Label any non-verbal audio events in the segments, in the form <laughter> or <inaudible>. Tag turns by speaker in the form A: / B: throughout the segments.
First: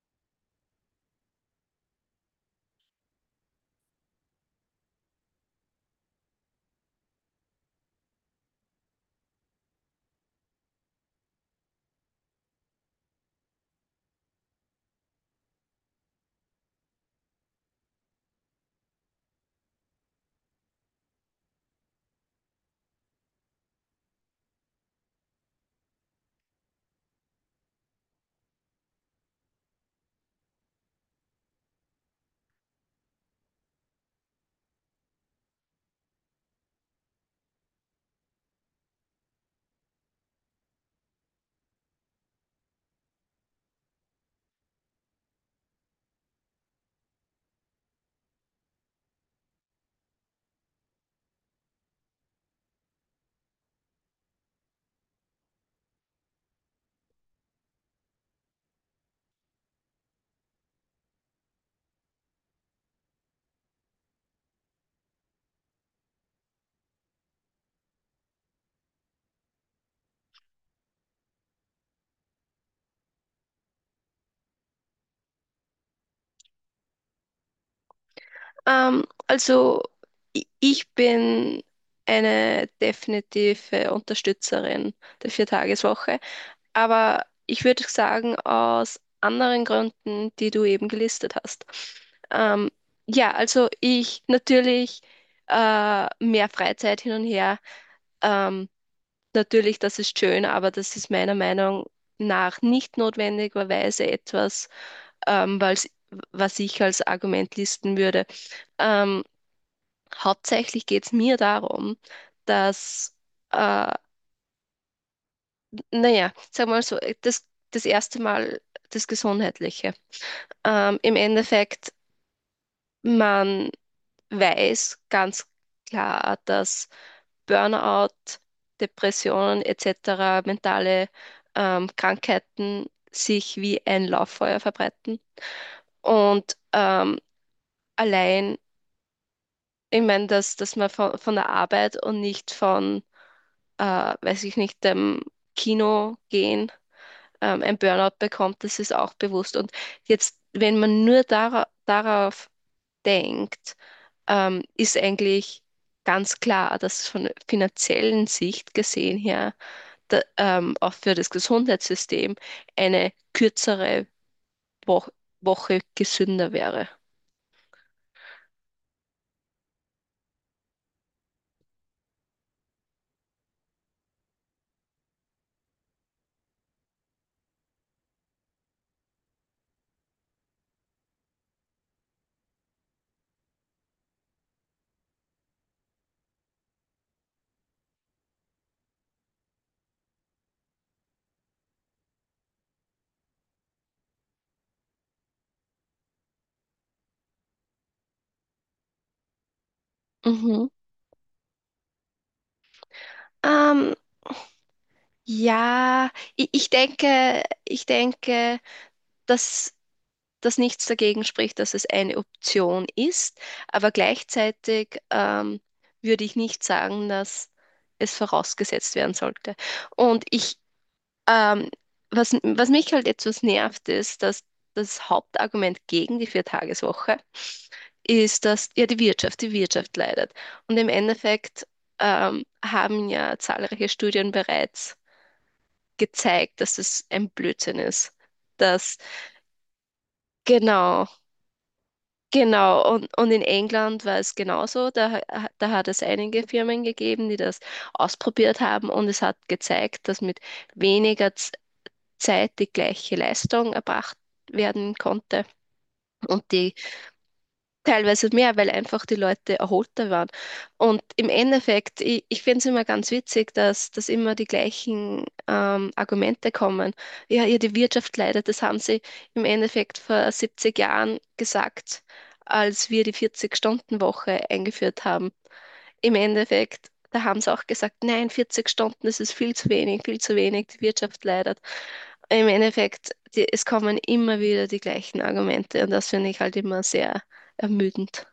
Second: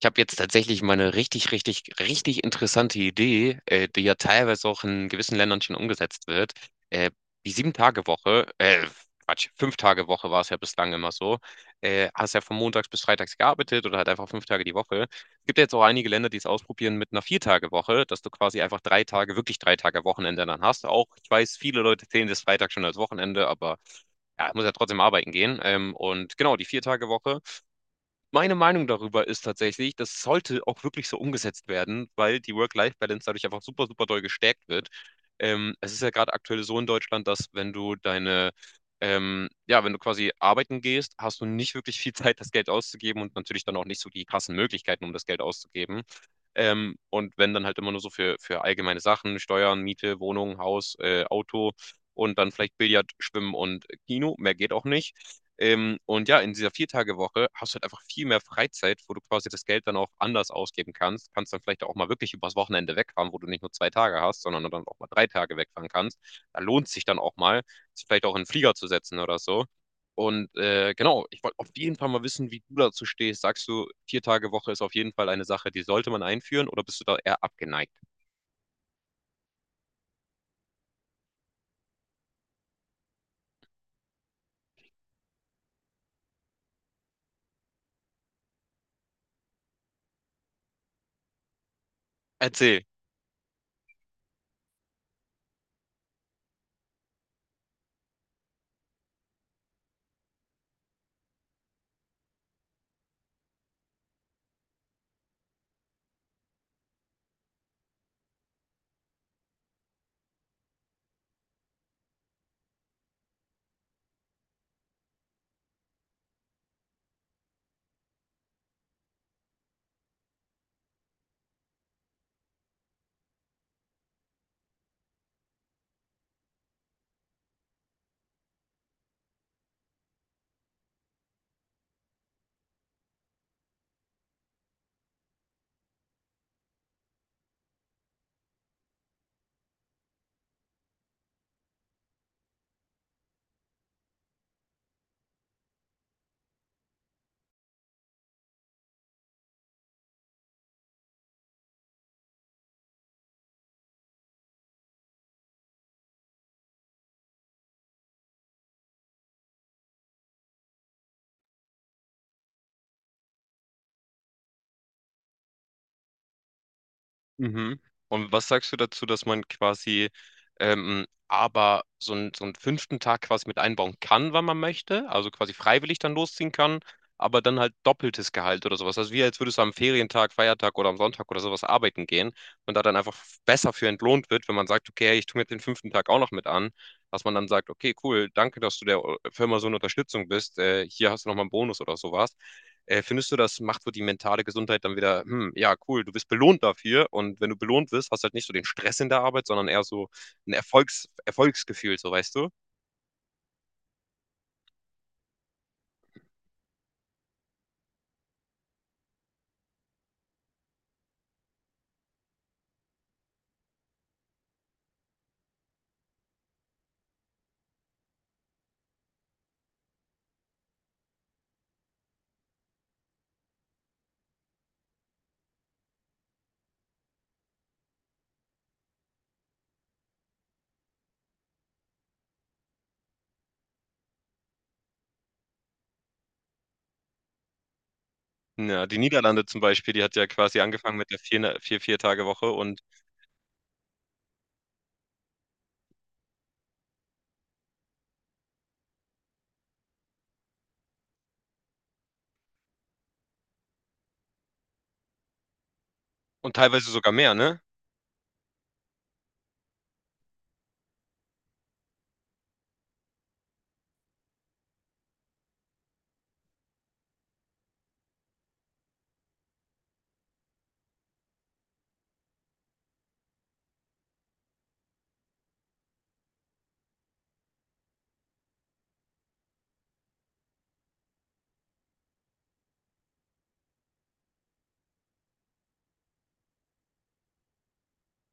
A: Ich habe jetzt tatsächlich mal eine richtig, richtig, richtig interessante Idee, die ja teilweise auch in gewissen Ländern schon umgesetzt wird. Äh, Die Sieben-Tage-Woche, Quatsch, Fünf-Tage-Woche war es ja bislang immer so. Hast ja von montags bis freitags gearbeitet oder halt einfach fünf Tage die Woche. Es gibt ja jetzt auch einige Länder, die es ausprobieren mit einer Vier-Tage-Woche, dass du quasi einfach drei Tage, wirklich drei Tage Wochenende dann hast. Auch, ich weiß, viele Leute zählen das Freitag schon als Wochenende, aber ja, ich muss ja trotzdem arbeiten gehen. Und genau, die Vier-Tage-Woche. Meine Meinung darüber ist tatsächlich, das sollte auch wirklich so umgesetzt werden, weil die Work-Life-Balance dadurch einfach super, super doll gestärkt wird. Es ist ja gerade aktuell so in Deutschland, dass wenn du ja, wenn du quasi arbeiten gehst, hast du nicht wirklich viel <laughs> Zeit, das Geld auszugeben und natürlich dann auch nicht so die krassen Möglichkeiten, um das Geld auszugeben. Und wenn dann halt immer nur so für allgemeine Sachen, Steuern, Miete, Wohnung, Haus, Auto und dann vielleicht Billard, Schwimmen und Kino, mehr geht auch nicht. Und ja, in dieser Vier-Tage-Woche hast du halt einfach viel mehr Freizeit, wo du quasi das Geld dann auch anders ausgeben kannst. Kannst dann vielleicht auch mal wirklich übers Wochenende wegfahren, wo du nicht nur zwei Tage hast, sondern dann auch mal drei Tage wegfahren kannst. Da lohnt sich dann auch mal, sich vielleicht auch in den Flieger zu setzen oder so. Genau, ich wollte auf jeden Fall mal wissen, wie du dazu stehst. Sagst du, Vier-Tage-Woche ist auf jeden Fall eine Sache, die sollte man einführen oder bist du da eher abgeneigt?
B: Also ich bin eine definitive Unterstützerin der Viertageswoche, aber ich würde sagen, aus anderen Gründen, die du eben gelistet hast. Ähm,
A: Erzähl.
B: ja, also ich natürlich mehr Freizeit hin und her. Ähm, Natürlich, das ist schön, aber das ist meiner Meinung nach nicht notwendigerweise etwas, ähm, weil's- was ich als Argument listen würde. Ähm, Hauptsächlich geht es mir darum, dass äh, naja, sagen wir mal so, das erste Mal das Gesundheitliche. Im Endeffekt, man weiß ganz klar, dass Burnout, Depressionen etc., mentale Krankheiten sich wie ein Lauffeuer verbreiten. Und allein, ich meine, dass man von der Arbeit und nicht von weiß ich nicht, dem Kino gehen, ein Burnout bekommt, das ist auch bewusst. Und jetzt, wenn man nur darauf denkt, ist eigentlich ganz klar, dass von finanziellen Sicht gesehen her, da, auch für das Gesundheitssystem eine kürzere Wo Woche gesünder wäre.
A: Mhm. Und was sagst du dazu, dass man quasi aber so einen fünften Tag quasi mit einbauen kann, wann man möchte, also quasi freiwillig dann losziehen kann, aber dann halt doppeltes Gehalt oder sowas. Also wie als würdest du am Ferientag, Feiertag oder am Sonntag oder sowas arbeiten gehen und da dann einfach besser für entlohnt wird, wenn man sagt, okay, hey, ich tue mir den fünften Tag auch noch mit an, dass man dann sagt, okay, cool, danke, dass du der Firma so eine Unterstützung bist, hier hast du nochmal einen Bonus oder sowas. Findest du, das macht so die mentale Gesundheit dann wieder, hm, ja, cool, du wirst belohnt dafür und wenn du belohnt wirst, hast du halt nicht so den Stress in der Arbeit, sondern eher so ein
B: Mhm.
A: Erfolgsgefühl, so weißt du?
B: Ähm, ja, ich denke, dass, dass nichts dagegen spricht, dass es eine Option ist, aber gleichzeitig würde ich nicht sagen, dass es vorausgesetzt werden sollte. Und ich, Ähm, was mich halt etwas nervt, ist, dass das Hauptargument gegen die Viertageswoche ist, dass ja die Wirtschaft leidet. Und im Endeffekt haben ja zahlreiche Studien bereits gezeigt, dass es ein Blödsinn ist.
A: Ja, die
B: Dass,
A: Niederlande zum Beispiel, die hat ja quasi angefangen
B: genau,
A: mit der vier Tage Woche
B: genau. Und in England war es genauso. Da, da hat es einige Firmen gegeben, die das ausprobiert haben und es hat gezeigt, dass mit weniger Zeit die gleiche Leistung erbracht werden konnte und
A: und
B: die
A: teilweise sogar mehr, ne?
B: teilweise mehr, weil einfach die Leute erholter waren. Und im Endeffekt, ich finde es immer ganz witzig, dass immer die gleichen Argumente kommen. Ja, ja, die Wirtschaft leidet, das haben sie im Endeffekt vor 70 Jahren gesagt, als wir die 40-Stunden-Woche eingeführt haben. Im Endeffekt, da haben sie auch gesagt, nein, 40 Stunden, das ist viel zu wenig, die Wirtschaft leidet im Endeffekt. Es kommen immer wieder die gleichen Argumente und das finde ich halt immer sehr ermüdend.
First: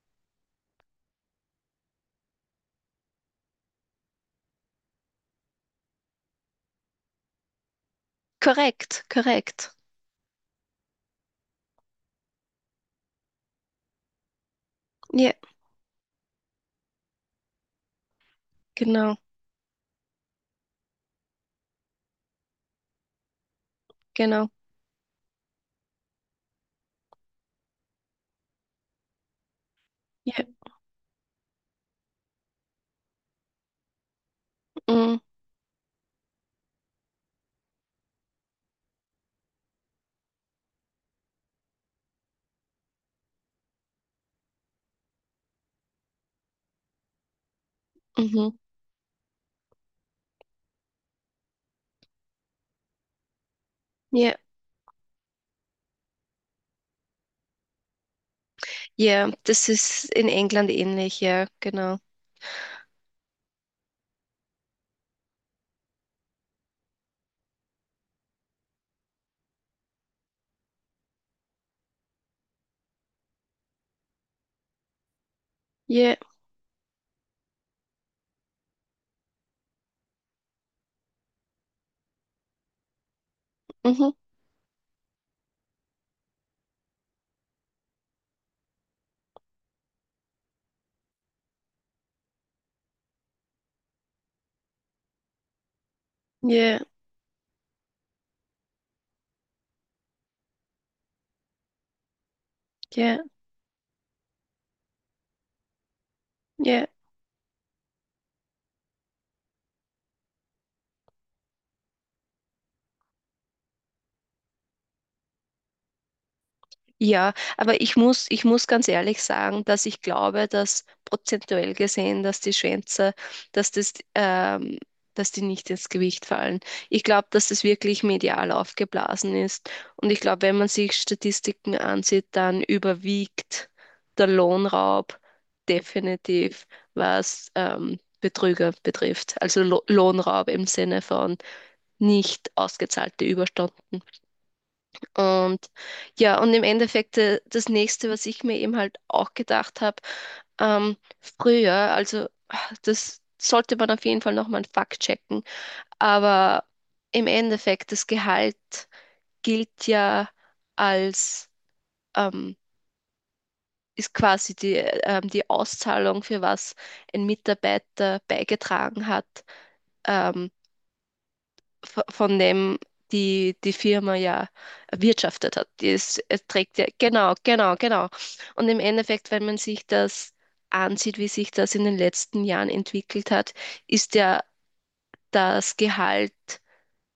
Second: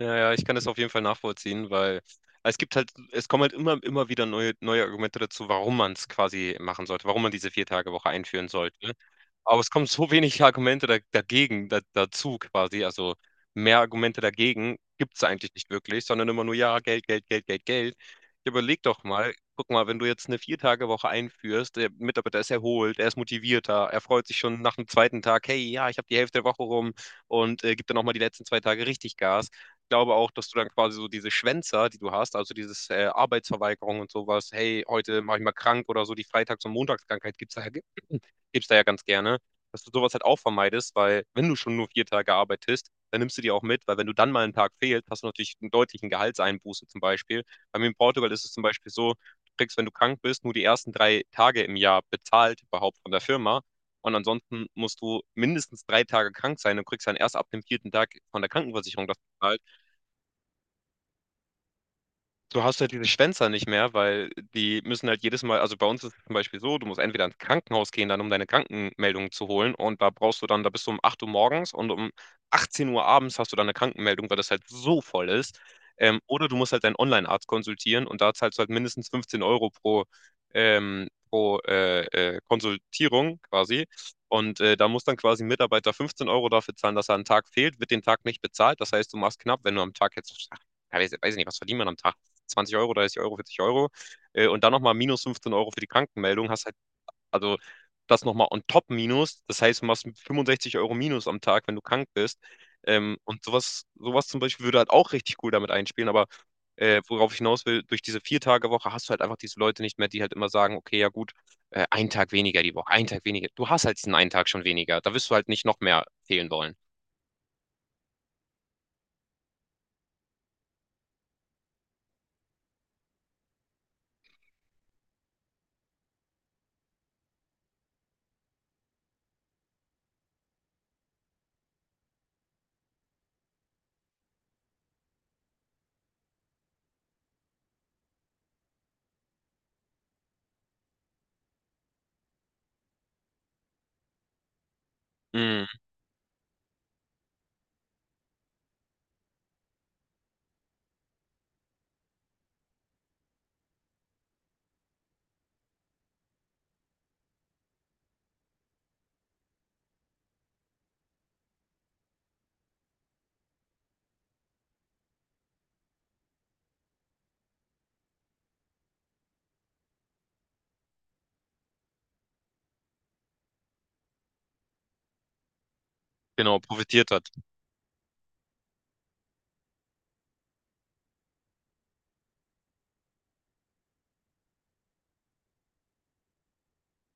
A: Ja, ja, ich kann das auf jeden Fall nachvollziehen, weil es gibt halt, es kommen halt immer wieder neue Argumente dazu, warum man es quasi machen sollte, warum man diese vier Tage Woche einführen sollte.
B: Korrekt,
A: Aber es
B: korrekt.
A: kommen so wenig Argumente dagegen, dazu quasi, also mehr Argumente dagegen gibt es
B: Ja,
A: eigentlich nicht wirklich, sondern immer nur, ja, Geld, Geld, Geld, Geld, Geld. Ja, überleg doch
B: genau,
A: mal, guck mal, wenn du jetzt eine vier Tage Woche einführst, der Mitarbeiter ist erholt, er ist motivierter, er freut sich
B: genau.
A: schon nach dem zweiten Tag, hey, ja, ich habe die Hälfte der Woche rum und gibt dann auch mal die letzten zwei Tage richtig Gas, glaube auch,
B: Ja,
A: dass du dann quasi so diese Schwänzer, die du hast, also dieses Arbeitsverweigerung und sowas, hey,
B: mm,
A: heute mache ich mal krank oder so, die Freitags- und Montagskrankheit gibt's da ja, <clears throat> <laughs> gibt's da ja ganz gerne, dass du sowas halt auch vermeidest, weil wenn du schon nur vier Tage arbeitest, dann nimmst du die auch mit, weil wenn du dann mal einen Tag fehlst, hast du natürlich einen deutlichen Gehaltseinbuße zum Beispiel. Bei mir in Portugal ist
B: mhm.
A: es zum Beispiel so, du kriegst, wenn du krank bist, nur die ersten drei Tage im Jahr bezahlt überhaupt von der Firma. Und
B: Ja,
A: ansonsten musst du mindestens drei Tage krank sein und kriegst dann erst ab dem vierten Tag von der Krankenversicherung das
B: ja,
A: bezahlt,
B: das ist in England ähnlich, ja, genau.
A: du hast halt diese Schwänzer nicht mehr, weil die müssen halt jedes Mal, also bei uns ist es zum Beispiel so, du musst entweder ins Krankenhaus gehen, dann um deine Krankenmeldung zu holen und da brauchst du dann, da bist du um 8 Uhr morgens und um 18 Uhr abends hast du dann eine Krankenmeldung, weil das halt so voll ist.
B: Ja,
A: Oder du musst halt deinen Online-Arzt konsultieren und da zahlst du halt mindestens 15 Euro pro, ähm, pro äh, Konsultierung quasi.
B: mhm.
A: Da muss dann quasi ein Mitarbeiter 15 Euro dafür zahlen, dass er einen Tag fehlt, wird den Tag nicht bezahlt. Das heißt, du machst knapp, wenn du am Tag jetzt, ach, ja, weiß ich nicht, was verdient man am Tag? 20 Euro, 30 Euro, 40 Euro und dann nochmal minus 15 Euro für die Krankenmeldung, hast halt,
B: Ja,
A: also das nochmal on top minus, das heißt, du machst 65 Euro minus am Tag, wenn du krank bist.
B: ja,
A: Und sowas, sowas zum Beispiel würde halt auch richtig cool damit einspielen, aber
B: ja.
A: worauf ich hinaus will, durch diese Vier-Tage-Woche hast du halt einfach diese Leute nicht mehr, die halt immer sagen, okay, ja gut, einen Tag weniger die Woche, einen Tag weniger. Du hast halt diesen einen Tag schon weniger. Da wirst du halt nicht noch mehr fehlen wollen.
B: Ja, aber ich muss ganz ehrlich sagen, dass ich glaube, dass prozentuell gesehen, dass die Schwänze, dass das, dass die nicht ins Gewicht fallen. Ich glaube, dass das wirklich medial aufgeblasen ist. Und ich glaube, wenn man sich Statistiken ansieht, dann überwiegt der Lohnraub definitiv, was Betrüger betrifft. Also Lo Lohnraub im Sinne von nicht ausgezahlte Überstunden.
A: Mm,
B: Und ja, und im Endeffekt das Nächste, was ich mir eben halt auch gedacht habe, früher, also das sollte man auf jeden Fall nochmal einen Fakt checken, aber im Endeffekt das Gehalt gilt ja als, ähm, ist quasi die Auszahlung, für was ein Mitarbeiter beigetragen hat. Ähm, von dem die Firma ja erwirtschaftet hat. Die ist, es
A: genau,
B: trägt ja,
A: profitiert hat.
B: genau, genau, genau. Und im Endeffekt, wenn man sich das ansieht, wie sich das in den letzten Jahren entwickelt hat, ist ja das Gehalt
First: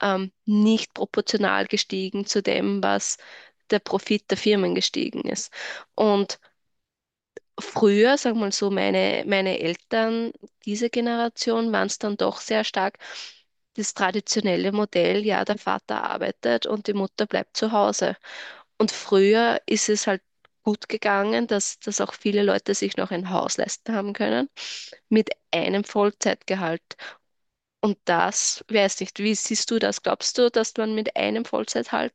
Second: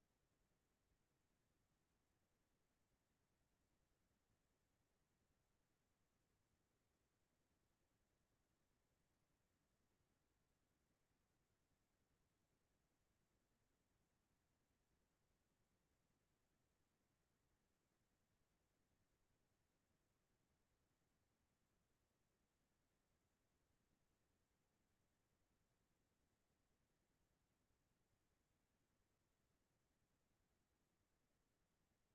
B: nicht proportional gestiegen zu dem, was der Profit der Firmen gestiegen ist. Und früher, sagen wir mal so, meine Eltern, diese Generation, waren es dann doch sehr stark das traditionelle Modell, ja, der Vater arbeitet und die Mutter bleibt zu Hause. Und früher ist es halt gut gegangen, dass auch viele Leute sich noch ein Haus leisten haben können mit einem Vollzeitgehalt. Und das, weiß nicht, wie siehst du das? Glaubst du, dass man mit einem Vollzeitgehalt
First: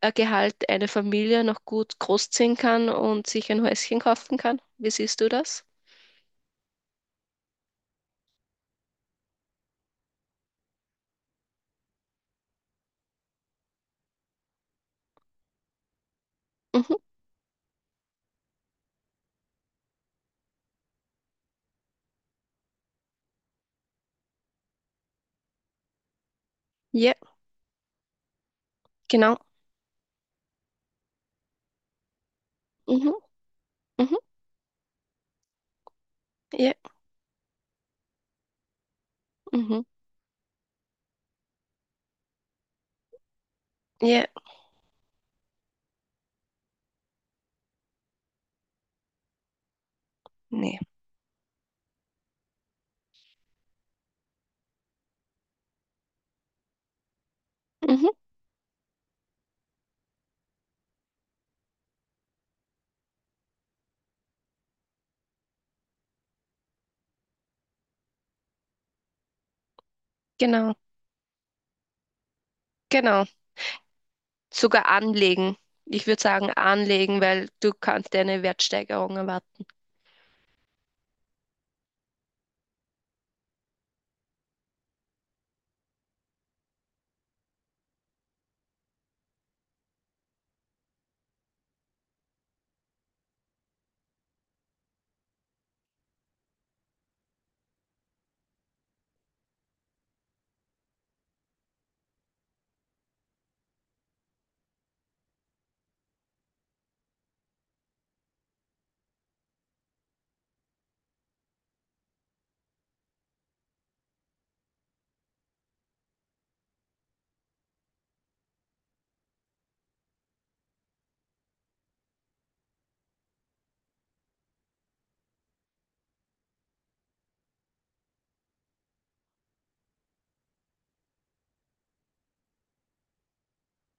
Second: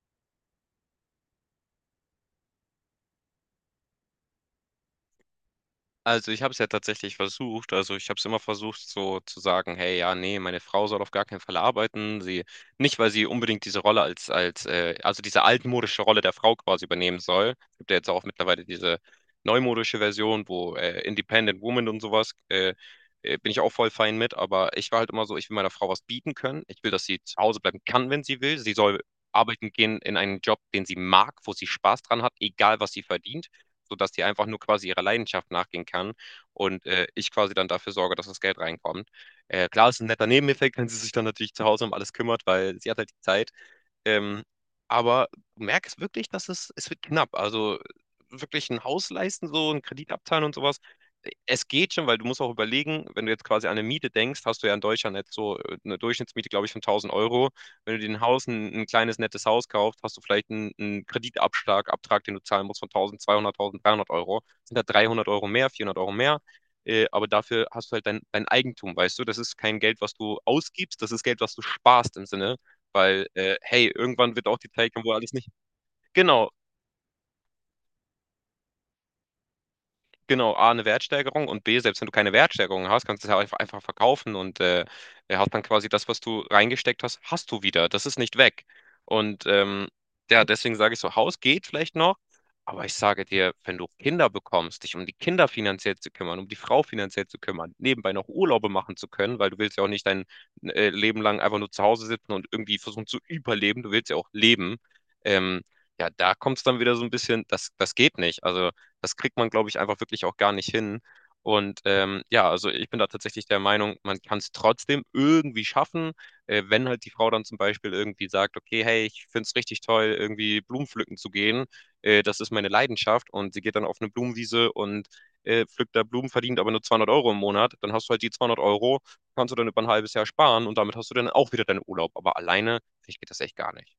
B: Gehalt eine Familie noch gut großziehen kann und sich ein Häuschen kaufen kann? Wie siehst du das?
A: Also ich habe es ja tatsächlich versucht. Also ich habe es immer versucht, so zu sagen, hey, ja, nee, meine Frau soll auf gar keinen Fall arbeiten. Sie, nicht, weil sie unbedingt diese Rolle als, also diese altmodische Rolle der Frau quasi
B: Mhm.
A: übernehmen soll. Es gibt ja jetzt auch mittlerweile diese neumodische Version, wo Independent Woman und sowas, bin ich auch voll fein mit. Aber ich war halt immer so, ich will meiner Frau was bieten können. Ich will, dass
B: Ja,
A: sie zu Hause bleiben kann, wenn sie will. Sie soll
B: genau.
A: arbeiten gehen in einen Job, den sie mag, wo sie Spaß dran hat, egal was sie
B: Mhm.
A: verdient, sodass
B: Mhm.
A: die einfach nur quasi ihrer Leidenschaft nachgehen kann
B: Ja.
A: und ich quasi dann dafür sorge, dass das Geld reinkommt.
B: Mhm.
A: Klar, ist ein netter Nebeneffekt, <laughs> wenn sie sich dann natürlich zu Hause um alles kümmert, weil sie hat halt die Zeit.
B: Ja.
A: Ähm, aber du merkst wirklich, dass es wird knapp. Also wirklich ein Haus leisten, so einen Kredit abzahlen und sowas.
B: Nee.
A: Es geht schon, weil du musst auch überlegen, wenn du jetzt quasi an eine Miete denkst, hast du ja in Deutschland jetzt so eine Durchschnittsmiete, glaube ich, von 1000 Euro. Wenn du dir
B: Mhm.
A: ein ein kleines, nettes Haus kaufst, hast du vielleicht einen Abtrag, den du zahlen musst von 1200, 1300 Euro. Sind da 300 Euro mehr, 400 Euro mehr. Aber dafür hast du halt dein Eigentum, weißt du? Das ist kein Geld, was du
B: Genau.
A: ausgibst, das ist Geld, was du sparst im Sinne. Weil,
B: Genau.
A: hey, irgendwann wird auch die
B: Sogar
A: Zeit kommen, wo alles nicht.
B: anlegen. Ich würde
A: Genau,
B: sagen anlegen, weil du kannst eine Wertsteigerung erwarten.
A: Genau, A, eine Wertsteigerung und B, selbst wenn du keine Wertsteigerung hast, kannst du es ja einfach verkaufen und er hat dann quasi das, was du reingesteckt hast, hast du wieder. Das ist nicht weg. Und ähm, ja, deswegen sage ich so, Haus geht vielleicht noch, aber ich sage dir, wenn du Kinder bekommst, dich um die Kinder finanziell zu kümmern, um die Frau finanziell zu kümmern, nebenbei noch Urlaube machen zu können, weil du willst ja auch nicht dein Leben lang einfach nur zu Hause sitzen und irgendwie versuchen zu überleben, du willst ja auch leben. Ähm, ja, da kommt es dann wieder so ein bisschen, das geht nicht. Also das kriegt man, glaube ich, einfach wirklich auch gar nicht hin. Ja, also ich bin da tatsächlich der Meinung, man kann es trotzdem irgendwie schaffen, wenn halt die Frau dann zum Beispiel irgendwie sagt, okay, hey, ich finde es richtig toll, irgendwie Blumen pflücken zu gehen, das ist meine Leidenschaft und sie geht dann auf eine Blumenwiese und pflückt da Blumen, verdient aber nur 200 Euro im Monat, dann hast du halt die 200 Euro, kannst du dann über ein halbes Jahr sparen und damit hast du dann auch wieder deinen Urlaub. Aber alleine, ich, geht das echt gar nicht.